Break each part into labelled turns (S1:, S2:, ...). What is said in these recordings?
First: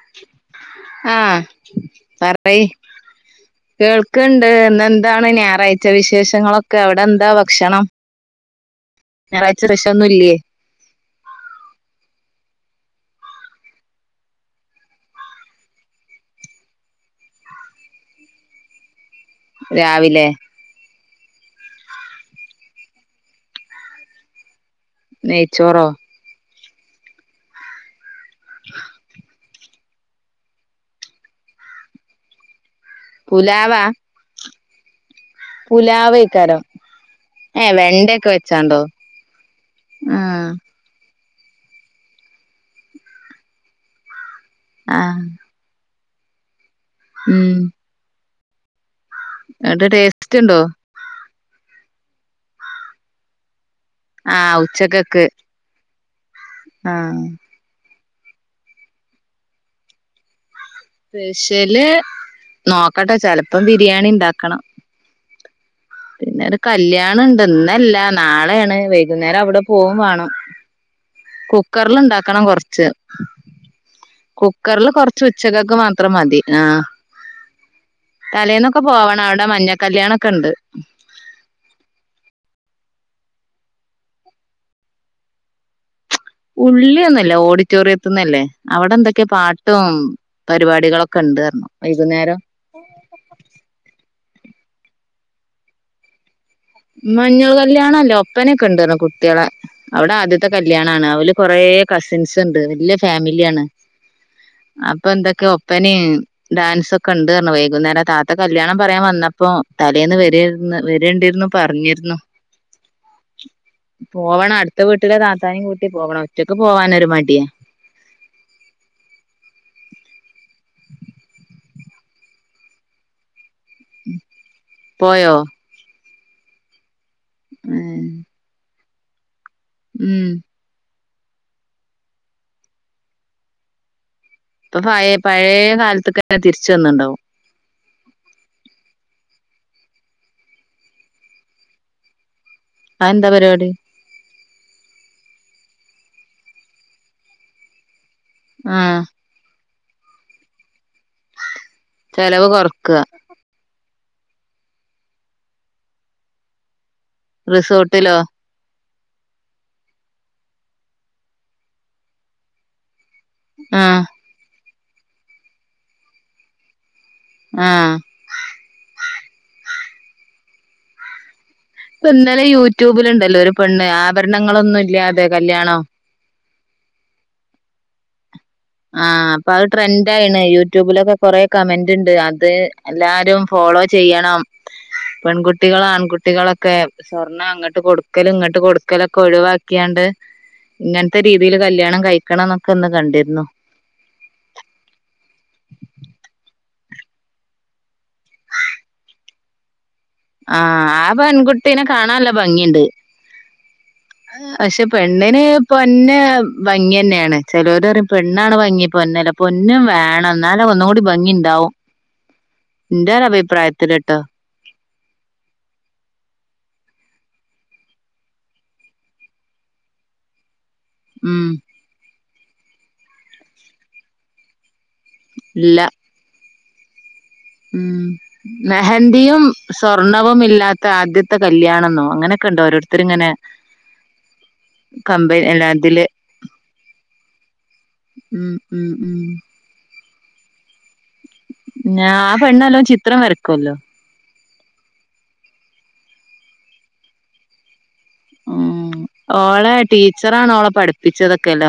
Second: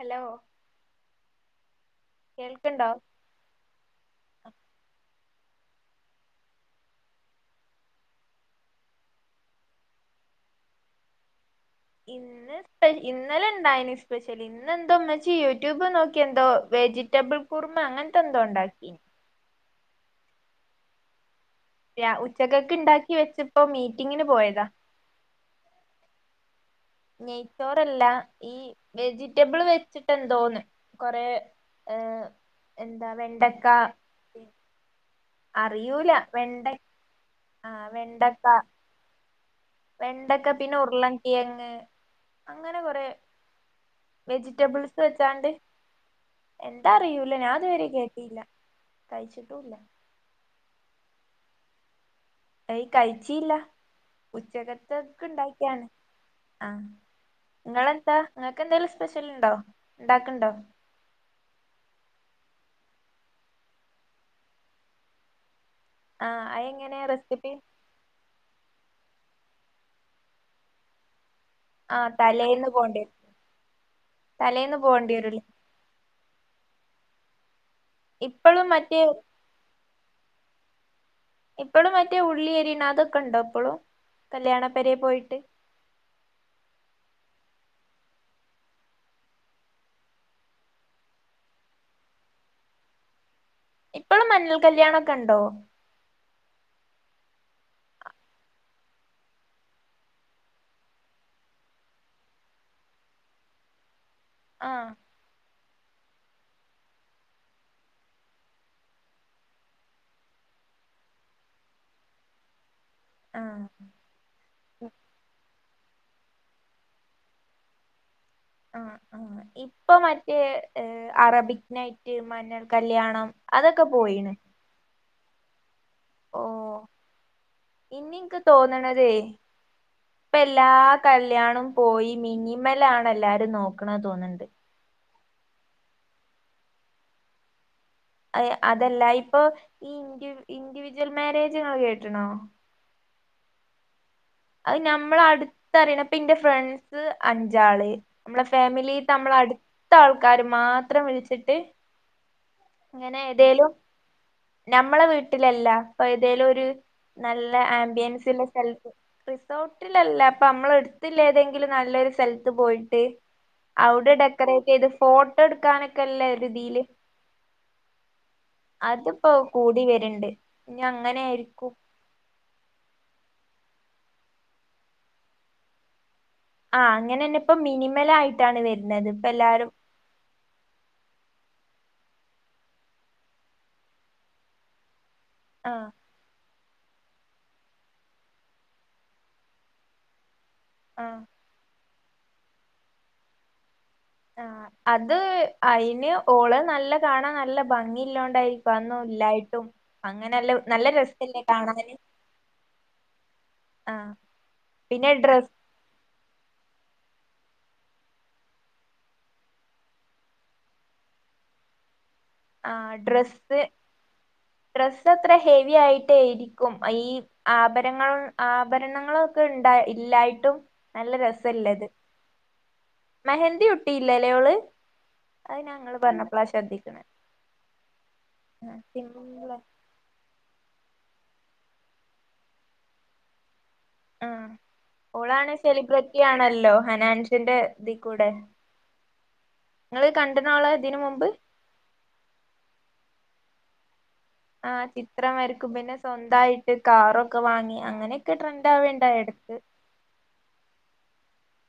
S1: Hello
S2: [inaudible] ആഹ് [unintelligible]
S1: കേൾക്ക്ണ്ടോ
S2: കേൾക്ക്ണ്ട് ന്ന് എന്താണ് ഞായറാഴ്ച വിശേഷങ്ങളൊക്കെ അവടെ ന്താ ഭക്ഷണം.
S1: [unintelligible]
S2: ഞായാഴ്ച [unintelligible] ഇല്ലേ.
S1: ഇ ഇന്നലെ ഉണ്ടായിന് സ്പെഷ്യൽ ഇന്നെന്തോ ഉമ്മച്ചി യൂട്യൂബ് നോക്കി എന്തോ വെജിറ്റബിൾ കുറുമ അങ്ങൻത്തെന്തോ ഉണ്ടാക്കി.
S2: രാവിലെ?
S1: യാ ഉച്ചക്കേക്ക് ണ്ടാക്കി വെച്ചപ്പോ മീറ്റിങ്ങിന് പോയതാ.
S2: നെയ് ചോറോ?
S1: നെയ്യ്ച്ചോറല്ല ഈ വെജി ടബിള് വെച്ചിട്ട് എന്തോന്ന് കൊറെ ഏഹ് എന്താ വെണ്ടക്കാ.
S2: പുലാവാ
S1: അറിയൂല
S2: പുലാവേക്കാരം
S1: വെണ്ട
S2: ഏഹ്
S1: ആഹ്
S2: വെണ്ടയൊക്കെ
S1: വെണ്ടക്ക.
S2: വെച്ചാണ്ടോ ആഹ്
S1: വെണ്ടക്ക പിന്നെ ഉരുള കിയങ്ങ് അങ്ങനെ കൊറെ വെജിറ്റബിൾസ്
S2: ആഹ്
S1: വെച്ചാണ്ട്, എന്താ അറിയൂല ഞാൻത് വരെ കേട്ടീല്ല.
S2: ന്ന്ട്ട് ടേസ്റ്റ് ഉണ്ടോ,?
S1: ഏയ്, കഴിച്ചിയില്ല
S2: ആഹ് ഉച്ചക്കക്ക്
S1: ഉച്ചകത്തക്കെ ഉണ്ടായി ബിരിയാണി ആഹ്. നിങ്ങെളന്താ ങ്ങക്ക് എന്തെലും സ്പേഷ്യല്ണ്ടോ ഉണ്ടാക്ക്ണ്ടോ?
S2: സ്പെഷ്യല് നോക്കട്ടെ ചെലപ്പം ബിരിയാണി ണ്ടാക്കണം.
S1: [inaudible]
S2: പിന്നെരു
S1: അത് എങ്ങനെ
S2: കല്യാണംണ്ട്
S1: റെസിപ്പി
S2: ഇന്നല്ലാ നാളെയാണ് വൈകുന്നേരം അവടെ പോകും വാണം. കുക്കറില്
S1: ആ
S2: ഉണ്ടാക്കണം
S1: തലേന്ന്
S2: കൊറച്ച്
S1: പോണ്ടി തലേന്ന്
S2: കുക്കറില്
S1: പോകേണ്ടി
S2: കൊറച്ച്
S1: വരൂല്ലേ
S2: ഉച്ചക്കക്ക് മാ അത്ര മതി ആഹ്,
S1: ഇപ്പളും
S2: തലേന്നൊക്കെ
S1: മറ്റേ
S2: പോവണം അവടെ മഞ്ഞ കല്യാണംക്കെ ഉണ്ട്.
S1: ഇപ്പോഴും മറ്റേ ഉള്ളി അരിണാതൊക്കെ ഉണ്ടോ ഇപ്പളും, കല്യാണ പേരെ പോയിട്ട്.
S2: ഉള്ളിയൊന്നല്ല ഓഡിറ്റോറിയത്തിന്നല്ലേ, അവടെ ന്തൊക്കേ പാട്ടും. പരിപാടികളൊക്കണ്ട് റഞ്ഞു വൈകുന്നേരം
S1: ഇപ്പളും മഞ്ഞൽ കല്യാണൊക്കെണ്ടോ?
S2: മഞ്ഞൾ കല്യാണല്ലാ, ഒപ്പനൊക്കണ്ട്ർന്നു കുട്ടീളെ. അവടെ ആദ്യത്തെ കല്യാണാണ്, ഓല് കൊറെ കസിൻസ്ണ്ട് വല്ലിയെ ഫെമിലി ആണ്.
S1: ആ
S2: അപ്പൊന്തൊക്കെ ഒപ്പനിം ഡാൻസ് ഒക്കെണ്ട് ർന്നു വൈകുന്നേരം താത്ത കല്യാണം പറയാൻ വന്നപ്പോ തലേന്ന് വരരുന്നു വരേണ്ടിരുന്നു പറഞ്ഞിരുന്നു.
S1: ആഹ്.
S2: പോവണം അടുത്ത വീട്ടിലെ താത്താനിം കൂട്ടി പോവണം ഒറ്റക്ക് പോവാൻ ഒരു മടിയാ.
S1: ആഹ് ആഹ് ഇപ്പൊ മറ്റേ അറബിക് നൈറ്റ് മഞ്ഞൽ കല്യാണം. അതൊക്കെ പോയിണ്.
S2: പോയോ?
S1: ഓഹ്,
S2: ഉം
S1: ഇനി ഇൻക്ക് തോന്നണതേയ്.
S2: ഉം
S1: എല്ലാ കല്യാണോം പോയി മിനിമല ആണ് എല്ലാരും നോക്കണ തോന്ണ്ട്.
S2: ഇപ്പൊ പയേ പയേ കാലത്ക്ക് തിരിച്ച് വന്നിണ്ടാവും.
S1: അതല്ല ഇപ്പൊ ഈ ഇ ഇ ഇൻഡിവിജ്വൽ മാരേജ്ങ്ങൾ കേട്ടണോ
S2: അത് എന്താ പരിപാടി
S1: അത് ഞമ്മൾ അടുത്ത അറിയണ ഇപ്പ എന്റെ ഫ്രണ്ട്സ് അഞ്ചാള് നമ്മളെ ഫാമിലി
S2: ആഹ്
S1: നമ്മളെ അടുത്ത ആൾക്കാര് മാത്രം വിളിച്ച് ന്നിട്ട്
S2: ചെലവ് കൊറക്ക
S1: അങ്ങനെ എന്തേലും നമ്മളെ വീട്ടിലല്ല ഇപ്പൊ ഏതേലും ഒരു നല്ല
S2: റിസോർട്ടിലോ
S1: ആംബിയൻസിലെ സ്ഥലത്ത് റിസോർട്ടിലല്ല അപ്പൊ നമ്മൾ അടുത്തില്ലേതെങ്കിലും നല്ലൊരു സ്ഥലത്ത് പോയിട്ട്
S2: ആഹ്
S1: അവിടെ ഡെക്കറേറ്റ് ചെയ്ത് ഫോട്ടോ എടുക്കാനൊക്കെല്ലേ രീതിയില്
S2: ആഹ്
S1: അതിപ്പോ കൂടി വരുണ്ട് ഇനി അങ്ങനെ ആയിരിക്കും
S2: ഇന്നലെ യൂട്യൂബില്ണ്ടല്ലോ ഒരു പെണ്ണ് ആഭരണങ്ങളൊന്നും ഇല്ല്യാതെ കല്യാണം
S1: ആ അങ്ങനെന്നെ ഇപ്പ മിനിമലായിട്ടാണ് വരുന്നത് ഇപ്പ
S2: ആഹ് അപ്പൊ അത്
S1: എല്ലാരും
S2: ട്രെൻഡ ആണ് യൂ ട്യൂബിലൊക്കെ കൊറെ കമന്റ് ഇണ്ട് അത് എല്ലാരും ഫോളോ ചെയ്യണം പെൺകുട്ടികള്
S1: ആഹ്
S2: ആൺകുട്ടികളൊ ഒക്കെ സ്വർണം അങ്ങോട്ട് കൊടുക്കല് ഇങ്ങോട്ട് കൊടുക്കലൊക്കെ ഒഴിവാക്കിയാണ്ട്
S1: ആഹ്
S2: ഇങ്ങനത്തെ രീതി രീതിയില് കല്യാണം കഴിക്കണം എന്നൊക്കെ ഒന്ന് കണ്ടിരുന്നു
S1: ആ അത് അയിന് ഓള് നല്ല കാണാൻ നല്ല ഭംഗി ഇല്ലോണ്ടായിരിക്കും ഒന്നും ഇല്ലായിട്ടും അങ്ങനെല്ല
S2: ആഹ്
S1: നല്ല
S2: ആ
S1: രസല്ലേ
S2: പെൺകുട്ടീനെ
S1: കാണാന്
S2: കാണാനല്ല ഭംഗിയ്ണ്ട്
S1: ആഹ്
S2: ക്ഷെ
S1: പിന്നെ
S2: പെണ്ണിന്
S1: ഡ്രസ്
S2: പൊന്ന് ഭംഗി തന്നെയാണ് ചിലോര് പറയും പെണ്ണാണ് ഭംഗി പൊന്ന അല്ല പൊന്നും വേണം എന്നാല് ഒന്ന് കൂടി ഭംഗി ഇണ്ടാവും
S1: ആഹ്
S2: എന്റെ ഒര്
S1: ഡ്രസ്സ്
S2: അഭിപ്രായത്തില്ട്ടോ
S1: ഡ്രസ്സ് അത്ര ഹെവി ആയിട്ടേ ആയിരിക്കും ഈ ആഭരങ്ങൾ ആഭരണങ്ങൾ ഒക്കെ ഉണ്ടാ ഇല്ലായിട്ടും നല്ല
S2: ഉം.
S1: രസല്ലത് മെഹന്തി ഇട്ടില്ലേയോള് അത്
S2: ഇല്ല.
S1: ഞങ്ങള് പറഞ്ഞപ്പളാ ശ്രദ്ധിക്കണേ
S2: ഉം മെഹന്തിയും സ്വർണ വും ഇല്ലാത്ത ആദ്യത്തെ കല്യാണംന്നോ അങ്ങനെയൊക്കെ ഇണ്ട് ഓരോരുത്തര് ഇങ്ങനെ
S1: ആഹ് ഓളാണേ
S2: ഇതില്
S1: സെലിബ്രിറ്റി ആണല്ലോ ഹനാൻഷ്യന്റെ ഇതി കൂടെ
S2: ഉം ഉം ഉം
S1: നിങ്ങള് കണ്ടനാള ഇതിന് മുമ്പ്
S2: ഞാ ആ പെണ്ണല്ലോ ചിത്രം വരക്കുവല്ലോ
S1: ആഹ് ചിത്രം വരക്കും പിന്നെ സ്വന്തായിട്ട് കാറൊക്കെ വാങ്ങി അങ്ങനെയൊക്കെ ട്രെൻഡ് ആവേണ്ടായി എടക്ക്
S2: ടീച്ചറാണോ ഓളെ പഠിപ്പിച്ചതൊക്കെല്ലോ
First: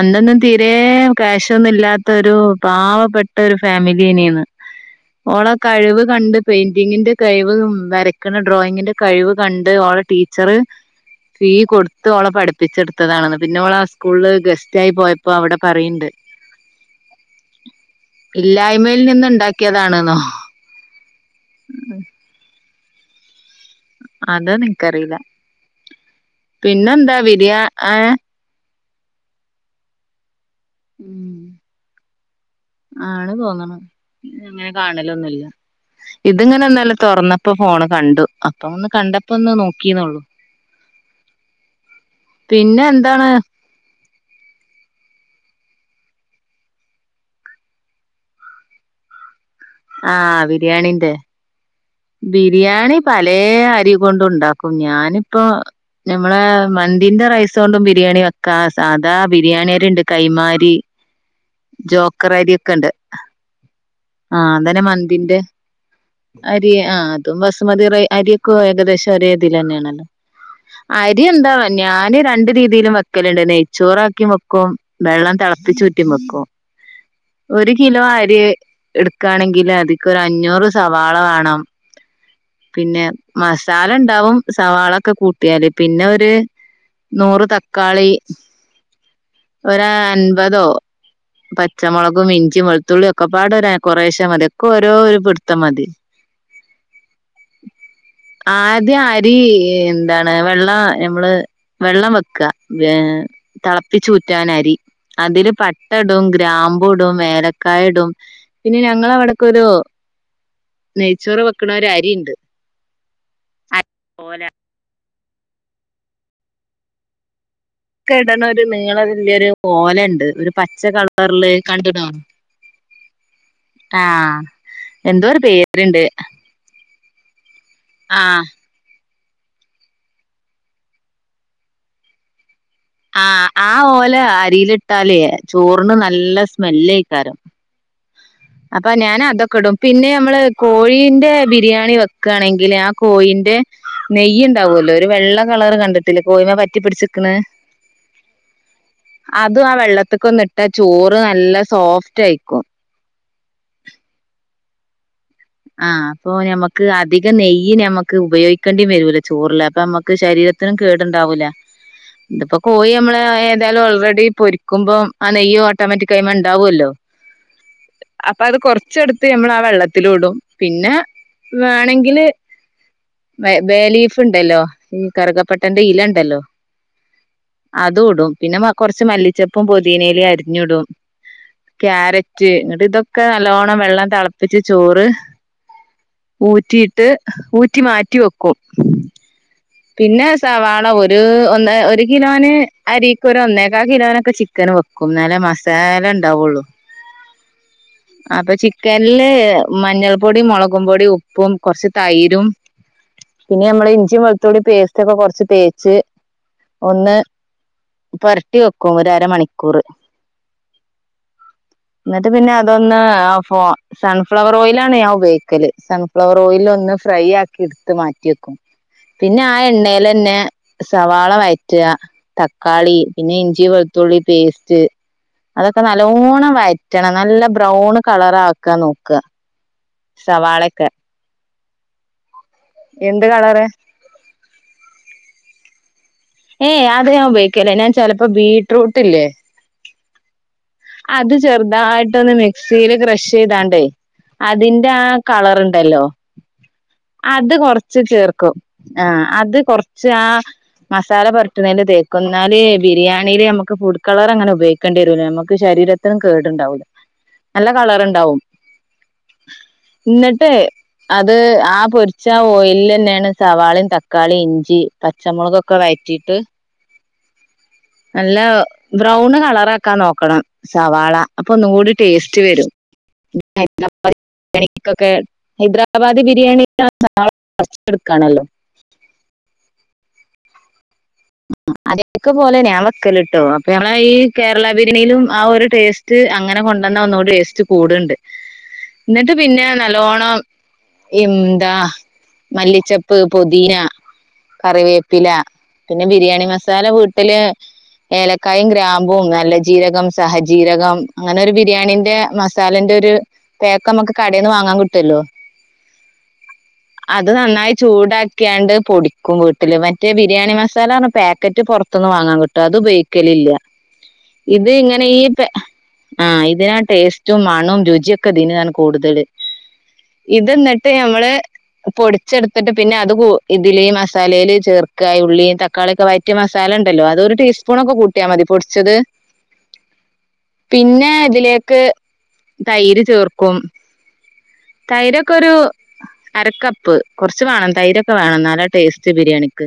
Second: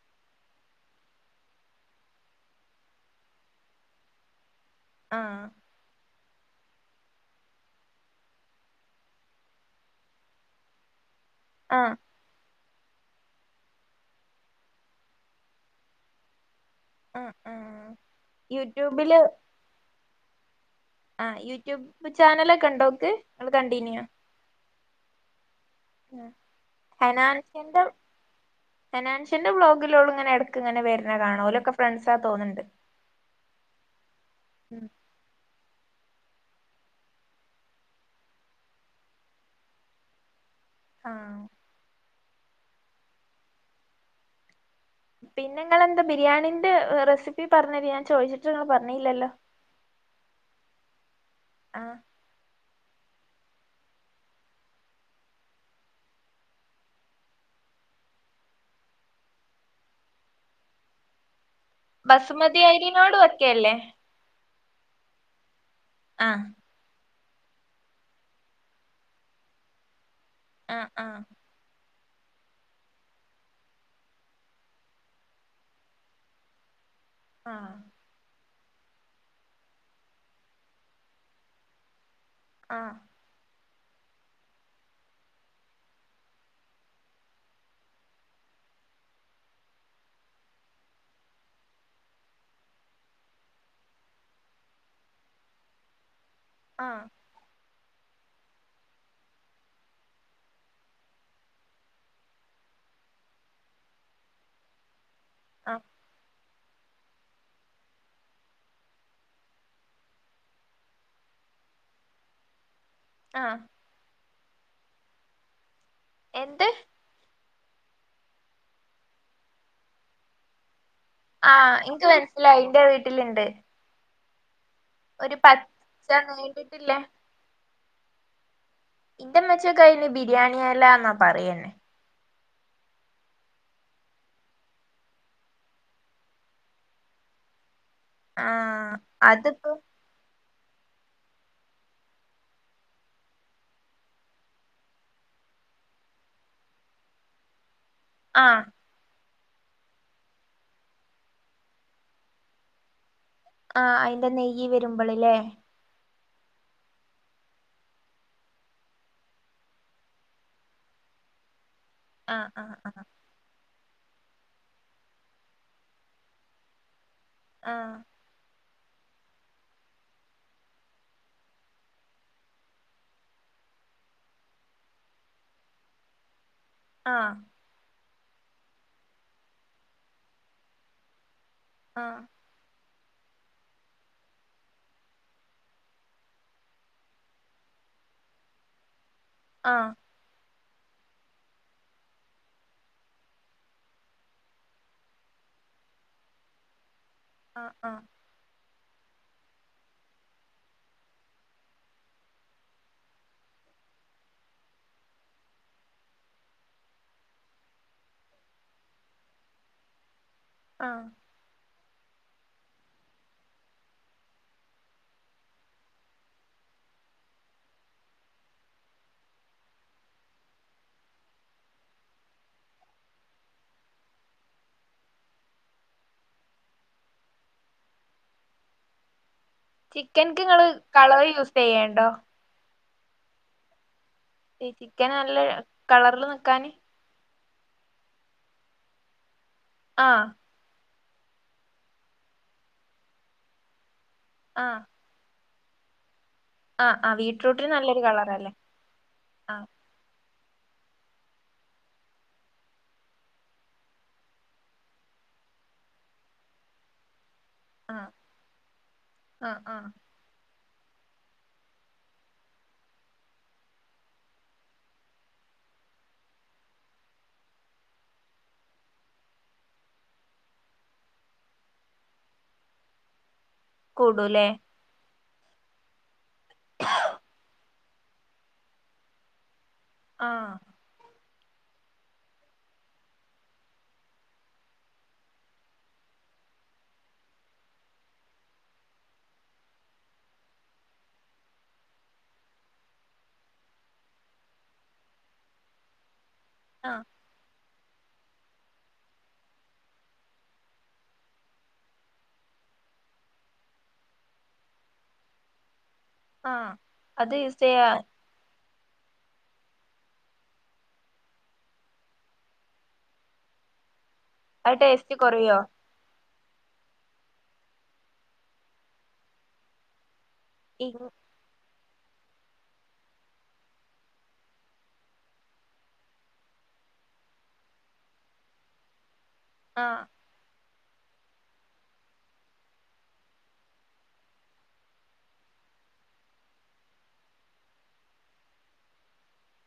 S2: അന്നൊന്നും തീരെ ക്യാഷ് ഒന്നും ഇല്ലാത്ത ഒരു പാവപ്പെട്ട ഒരു ഫാമിലിയന്നെയന്ന്
S1: ആഹ്
S2: ഓളെ കഴിവ് കണ്ട് പെയിന്റിങ്ങിന്റെ കഴിവ് വരയ്ക്കണ ഡ്രോയിങ്ങിന്റെ കഴിവ് കണ്ട് ഓള ടീ ച്ചറ് ഫീ
S1: ആഹ്
S2: കൊടുത്ത് ഓളെ പഠിപ്പി പ്പിച്ചെടുത്തതാണെന്ന് പിന്നെ ഓള് ആ സ്കൂളിൽ ഗസ്റ്റ് ആയി പോയപ്പോ അവിടെ പറയ്ണ്ട്
S1: ആഹ് ആഹ്
S2: ഇല്ലായ്മയിൽ
S1: യൂട്യൂബില്
S2: നിന്ന് ഇണ്ടാക്കിയതാണെന്നോ
S1: ആ യൂട്യൂബ് ചാനല് ഒക്കെ ഉണ്ടോ ഓക്ക് നിങ്ങള് കണ്ടിയിനു
S2: അതനിക്കറിയില്ല പിന്നെന്താ ബിരിയാ
S1: ഹനാൻഷ്യന്റെ
S2: ഏ
S1: ഹനാൻഷ്യന്റെ വ്ലോഗിൽ ഓള് ഇങ്ങനെടക്ക് ഇങ്ങനെ വരുന്ന കാണ ഓലൊക്കെ ഫ്രണ്ട്സാ തോന്നുണ്ട്
S2: ആണ് തോന്നണ ഇങ്ങനെ കാണലൊന്നുല്ല ഇത് ഇങ്ങനെ ന്നലെ തുറന്നപ്പോ ഫോണ് കണ്ടു അപ്പ ഒന്ന് കണ്ടപ്പോ ഒന്ന് നോക്കീന്നള്ളു
S1: ആഹ്
S2: പിന്നെ എന്താണ്?
S1: പിന്നെ ഇങ്ങളെന്താ ബിരിയാണീന്റെ റെസിപ്പി പറഞ്ഞര്, ഞാൻ ചോദിച്ചിട്ട് ഇങ്ങൾ പറഞ്ഞേല്ലല്ലോ.
S2: ആഹ് ബിരിയാണിന്റെ.
S1: ആഹ്
S2: ബിരിയാണി പലേ അരി കൊണ്ടും ണ്ടാക്കും, ഞാനിപ്പോ ഞമ്മളാ മന്തിന്റെ റൈസ് കൊണ്ടും ബിരിയാണി വെക്കാ, സാധാ ബിരിയാണിരിണ്ട് കൈമാരി ജോക്കർ
S1: ബസുമതിയരി ങ്കോണ്ട് വക്കെല്ലേ.
S2: ആഹ് അന്നേരം മന്തിന്റെ ആഹ് അതും ബസ്മതി അരിയൊക്കെ ഏകദേശം ഒരേതിലന്നേണല്ലോ.
S1: ആഹ് ആഹ്
S2: അരി എന്താ വേ ഞാന് രണ്ട് രീതിയിലും വെക്കലുണ്ട്, നെയ്ച്ചോറാക്കീം വെക്കും, വെള്ളം തിളപ്പിച്ചൂറ്റീം വെക്കും. ഒരു
S1: ആഹ്
S2: കിലോ അരി എടുക്കാണെങ്കിൽ അതിക്കൊരു അഞ്ഞൂറ് സവാള വേണം.
S1: ആഹ്
S2: പിന്നെ മസാല ഉണ്ടാവും സവാളൊക്കെ കൂട്ടിയാല്, പിന്നെ ഒരു നൂറ് തക്കാളി, ഒരാൻപതോ പച്ചമുളകും ഇഞ്ചി വെളുത്തുള്ളിയൊക്കെ പാടെ ഒരെ കൊറേശെ മതി, ഒക്കെ ഓരോ ഒരു പിടുത്തം മതി.
S1: ആഹ്
S2: ആദ്യ അരി എന്താണ് വെള്ള ഞമ്മള് വെള്ളം വെക്കാ ഏഹ് തിളപ്പിച്ചൂറ്റാൻ അരി അതില്
S1: ആഹ്
S2: പട്ട ടും ഗ്രാമ്പൂടും ഏലക്കായിടും പിന്നെ ഞങ്ങള അവിടക്കൊരു ചോറ് വെക്കണ ഒരു അരിണ്ട്.
S1: ആഹ്
S2: അത് പോലാ
S1: എന്ത്?
S2: ക്കെ ഇടണ ഒരു നീളവലിയൊരു ഓല ഇണ്ട് ഒരു പച്ചക്കള
S1: ആഹ് ഇനിക്ക് മനസ്സിലായി, ഇന്റെ വീട്ടിലിണ്ട്.
S2: ആഹ്, എന്തോരു പേരുണ്ട്.
S1: നീണ്ട്ട്ടില്ലേ
S2: ആഹ്
S1: ഇന്റെമ്മച്ചി ഒക്കയിന് ബിരിയാണി എലാന്നാ പറയന്നെ
S2: ആഹ് ആ ഓല അരിയിലിട്ടാലേ ചോറിന് നല്ല സ്മെല്ലയ്ക്കാരം. അപ്പൊ
S1: ആഹ്
S2: ഞാനതൊക്കെ
S1: അതിപ്പോ
S2: ഇടും, പിന്നെ നമ്മള് കോഴീന്റെ ബിരിയാണി വെക്കാണെങ്കിൽ ആ കോഴീന്റെ നെയ്യ്ണ്ടാവോല്ലോ, ഒരു വെള്ള കളർ കണ്ടിട്ട് ട്ടില്ലേ കോയിമ്മെ പറ്റി പിടിച്ചുക്കണ്
S1: ആഹ്
S2: അതും ആ വെള്ളത്തിക്കൊന്നിട്ട ചോറ് നല്ല സോഫ്റ്റ് ആയിക്കും.
S1: ആഹ് അയിന്റെ നെയ്യ് വരുമ്പള് ല്ലേ
S2: ആഹ് അപ്പൊ ഞമ്മക്ക് അധികം നെയ്യ് ഞമ്മക്ക് ഉപയോഗിക്കണ്ടീം വരൂല ചോറില് അപ്പൊ ഞമ്മക്ക് ശരീര ത്തിനും കേടുണ്ടാവൂല്ല
S1: ആഹ്
S2: ഇതിപ്പോ
S1: ആഹ് ആഹ്
S2: കോയിമ്മള എ ന്തായാലും ഓൾറെഡി പൊരിക്കുമ്പം ആ നെയ്യും ഓട്ടോമാറ്റിക് അയിമ്മേ ഉണ്ടാവോല്ലോ.
S1: ആഹ്
S2: അപ്പൊ അത് കൊറച്ചെടുത്ത് നമ്മൾ ആ വെള്ളത്തിലിടും, പിന്നെ വേണെങ്കില് ബെ ബേലീഫ് ഉണ്ടല്ലോ, ഈ കറുകപ്പട്ടന്റെ ഇല ഉണ്ടല്ലോ!
S1: ആഹ്
S2: അതും ഇടും, പിന്നെ കൊറച്ച് മല്ലിച്ചപ്പും പുതിന ഇലയും അരിഞ്ഞിടും, ക്യാരറ്റ് റ്റ് ഇങ്ങട്ട് ഇതൊക്കെ നല്ലോണം വെള്ളം തിളപ്പിച്ച് ചോറ് ഊറ്റിയിട്ട്, ഊറ്റി മാറ്റി വെക്കും.
S1: ആഹ്
S2: പിന്നെ സവാള ഒരു ഒന്ന് ഒരു കിലോന് അരിക്ക് ഒരു ഒന്നേക്കാൽ കിലോനൊക്കെ ചി ക്കൻ വെക്കുംന്നാലേ മസാല ഉണ്ടാവുള്ളൂ.
S1: ആഹ് ആഹ്
S2: അപ്പൊ ചിക്കൻല് മഞ്ഞൾ പൊടീം മൊളകും പൊടീം ഉപ്പും കൊർച്ച് തൈരും പിന്നെ ഞമ്മളെ ഇഞ്ചിം വെളുത്തുള്ളി പേസ്റ്റൊക്കെ കൊർച്ച് തേച്ച് ഒന്ന് പൊര്ട്ടി വെക്കും ഒരരമണിക്കൂർ.
S1: ആഹ്
S2: ന്നട്ട് പിന്നെ അതൊന്ന് ആ ഫോ സൺഫ്ലവർ ഓയിലാണ് ഞാൻ ഉപയോഗിക്കല് സൺഫ്ലവർ ഓയില് ഒന്ന് ഫ്രൈയാക്കി ട്ത്ത് മാറ്റി വെക്കും. പിന്നെ ആ എണ്ണേ ലെന്നെ സവാള വയറ്റ തക്കാളി പിന്നെ ഇഞ്ചി, വെളുത്തുള്ളി പേസ്റ്റ് അതൊക്കെ നല്ലോണ്ണം വഴറ്റണം നല്ല ബ്രൗൺ കളറാക്കാ നോക്ക.
S1: ചിക്കൻക്ക് ങ്ങള് കളറ് യൂസെയ്യേണ്ടോ?
S2: എന്ത് കളറ്?
S1: ഈ ചിക്കന് നല്ല കളറ്ല് നി
S2: ഏയ് അത് ഞാൻ ഉപയോഗിക്കേല്ല ഞാ ചെലപ്പോ ബീറ്റ്റൂട്ട്ല്ലേ
S1: ആഹ്
S2: അത് ചെർതായിട്ടൊന്ന് മിക്സില് ക്രഷെയ്താണ്ടേ
S1: ആഹ്
S2: അതിന്റെ ആ കളറ്ണ്ടല്ലോ
S1: ആഹ് ആഹ്
S2: അത്
S1: ബീറ്റ്റൂട്ടിന്
S2: കൊർച്ച്
S1: നല്ലൊരു കളറല്ലേ
S2: ചേർക്കും. ആഹ് അത് കൊറച്ച് ആ മസാല പൊരട്ട്ണേല് തേക്കും ന്നാല് ബിരിയാണിയില് അമ്മക്ക് ഫുഡ് കളറങ്ങനെ ഉപയോഗിക്കേണ്ട്യെരൂല്ല അമ്മ ക്ക് ശരീരത്തിനും കേട്ണ്ടാവൂല്ല നല്ല
S1: ആഹ്
S2: കളറ്ണ്ടാവും
S1: ആഹ് ആഹ്
S2: ന്നട്ടേ അത് ആ പൊര്ച്ച ഓയൽലെന്നെണ് സവാളിം തക്കാളി, ഇഞ്ചി പച്ചമൊളകൊക്കെ വയറ്റിട്ട്
S1: [inaudible]
S2: നല്ല ബ്രൗണ് കളറാക്കാൻ നോക്കണം. സവാള അപ്പൊന്നും കൂടി ടേസ്റ്റ് വെരും
S1: കൂടുല്ലേ
S2: [unintelligible] ക്കൊക്കെ ഹൈദരാബാദ് ബിരിയാണി [unintelligible] കൊറച്ച് എട്ക്കാനൊള്ളു
S1: ആഹ്
S2: [unintelligible] അതൊക്കെ പോലെ ഞാൻ വെക്കല്ട്ടോ അപ്പൊ ഞമ്മളെ ഈ കേരള ബിരി [unintelligible] നും ആ ഒരു ടേസ് റ്റ് അങ്ങനെ കൊണ്ടോന്ന ഒന്നുടെ ടെസ്റ്റ് കൂട്ണ്ട് ന്നട്ട് പിന്നെ നല്ലോണ്ണം എംന്താ മല്ലി ചെപ്പ്, പൊദീന, കറിവേപ്പില പിന്നെ ബിരിയാണി മസാല
S1: ആഹ്
S2: വീട്ട്ല് ഏലക്കായും ഗ്രാമ്പും നല്ല ജീരകം, സഹജീരകം ഇങ്ങനെ ഒരു ബിരിയാണിന്റെ മസ് സാലൻ്റൊരു പേക്ക് അമ്മക്ക് കടേന്ന് വാങ്ങാൻ കിട്ടൊല്ലോ
S1: [inaudible]
S2: അത്
S1: യൂസ്
S2: നന്നായി
S1: ചെയ്യാ
S2: ചൂടാക്ക്യാണ്ട് പൊടിക്കും വീട്ടില് മറ്റേ ബിരിയാണി മസ് സാല ർഞ്ഞ് പാക്കറ്റ് പോർത്ത്ന്ന് വാങ്ങാൻ കിട്ടും അത് ഉപയോഗിക്കലില്ല. ഇത്
S1: അത്
S2: ഇങ്ങനെ
S1: ടേസ്റ്റ്
S2: ഈ പേ
S1: കുറയോ
S2: ആഹ് ഇതിനാ ടേസ്റ്റും മണും രുച്യൊ. ക്കെ ദിന് കൂടുതല് ഇത്
S1: ഈ
S2: ന്നട്ട് ഞമ്മള് പൊടിച്ചെട്ത്തിട്ട് പിന്നെ അത് ഇതിലേ ഈ മസാലേല് ചേർക്ക ഇ ഉള്ളിം തക്കാ ക്കാള്യൊക്കെ വഴയറ്റ്യ മസാല ണ്ടല്ലോ അതൊരു ടീസ്പൂണൊക്കെ കൂട്ട്യാ മതി പൊട്ച്ചത്
S1: ആഹ്
S2: പിന്നെ ഇതിലേക്ക് തൈര് ചേർക്കും. തൈരൊക്കൊരു അരക്കപ്പ് കൊർച്ച് മാണം തൈരൊക്കെ വാണം ന്നല്ലേ ടേസ്റ്റ് ബിരിയാണിക്ക്.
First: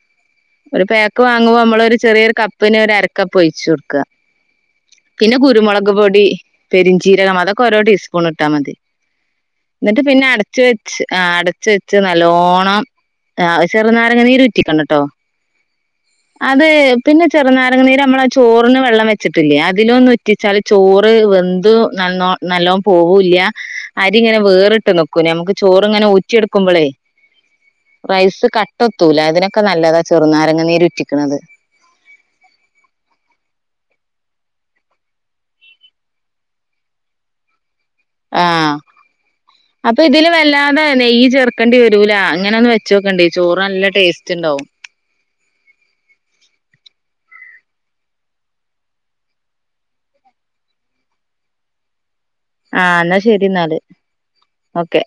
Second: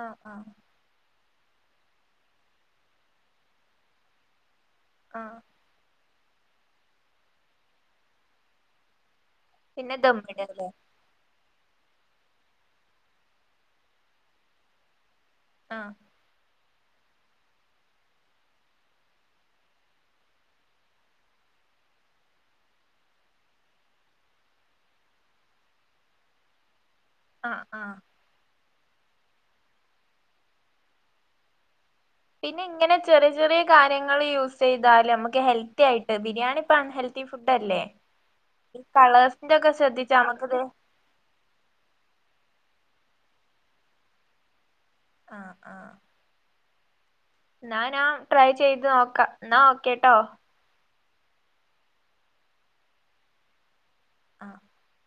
S1: ആഹ് ആഹ്
S2: ഒരു പാക്ക് വാങ്ങുമ്പോ നമ്മളൊരു ചെറിയൊര് കപ്പിന് ഒര് അരക്കപ്പ് ഒയിച്ചൊട്ക്ക. പിന്നെ
S1: ആഹ്
S2: കുരുമുളക് പൊടി, പെരിഞ്ചീരകം അതൊക്കെ ഓരോ ടീസ്പൂണ് ട്ടാ മതി. ന്നട്ട് പിന്നെ അടച്ച് വെ ആ അടച്ച് വെച്ച് നല്ലോണം ആ ചെറ്നാരങ്ങ നീര് ഉറ്റിക്കണ ട്ടോ
S1: ആഹാ
S2: അത് പിന്നെ ചെറുനാരങ്ങ നീര് നമ്മെളാ ചോറിന് വെള്ളം വെച്ചിട്ടില്ലേ അതിലൊന്നു ഉ റ്റിച്ചാല് ചോറ് വെന്ത് നല്ലോ നല്ലോം പോവൂല്ല്യാ അരി ഇങ്ങനെ വേറ്ട്ട് നിക്കും നമുക്ക് ചോറ്ങ്ങെനെ ഊറ്റിയെടുക്കുമ്പളേ
S1: ആഹ് ആഹ്
S2: റൈസ് കട്ടത്തൂല അതിനൊക്കെ നല്ലതാ ചെറ്നാരങ്ങ നീര് ഉറ്റിക്ക്ണത്
S1: പിന്നെയിങ്ങെനെ ചെറിയ ചെറിയ കാര്യങ്ങള് യൂസെയ്താല് നമ്മക്ക് ഹെൽത്തിയായിട്ട് ബിരിയാണിപ്പം അൺഹെൽ ൽത്തി ഫുഡല്ലേ
S2: ആഹ്
S1: ഈ കളേഴ്സിന്റൊക്കെ
S2: അപ്പൊ
S1: ശ്രദ്ധിച്ചാ
S2: ഇതില്
S1: നമുക്കത്
S2: വല്ലാതെ നെയ്യ് ചേർക്കണ്ടി വെരൂല ഇങ്ങെനൊന്ന് വെച്ചോക്കെണ്ടി ചോറ് നല്ല ടേസ്റ്റ്ണ്ടാവും
S1: ആഹ് ആഹ് ന്നാ ഞാ ട്രൈ ചെയ്ത് നോക്കാ ഇന്നാ ഓക്കേട്ടോ
S2: ആഹ് ന്നാ ശെരിന്നാല്
S1: ആഹ്
S2: ഓക്കെ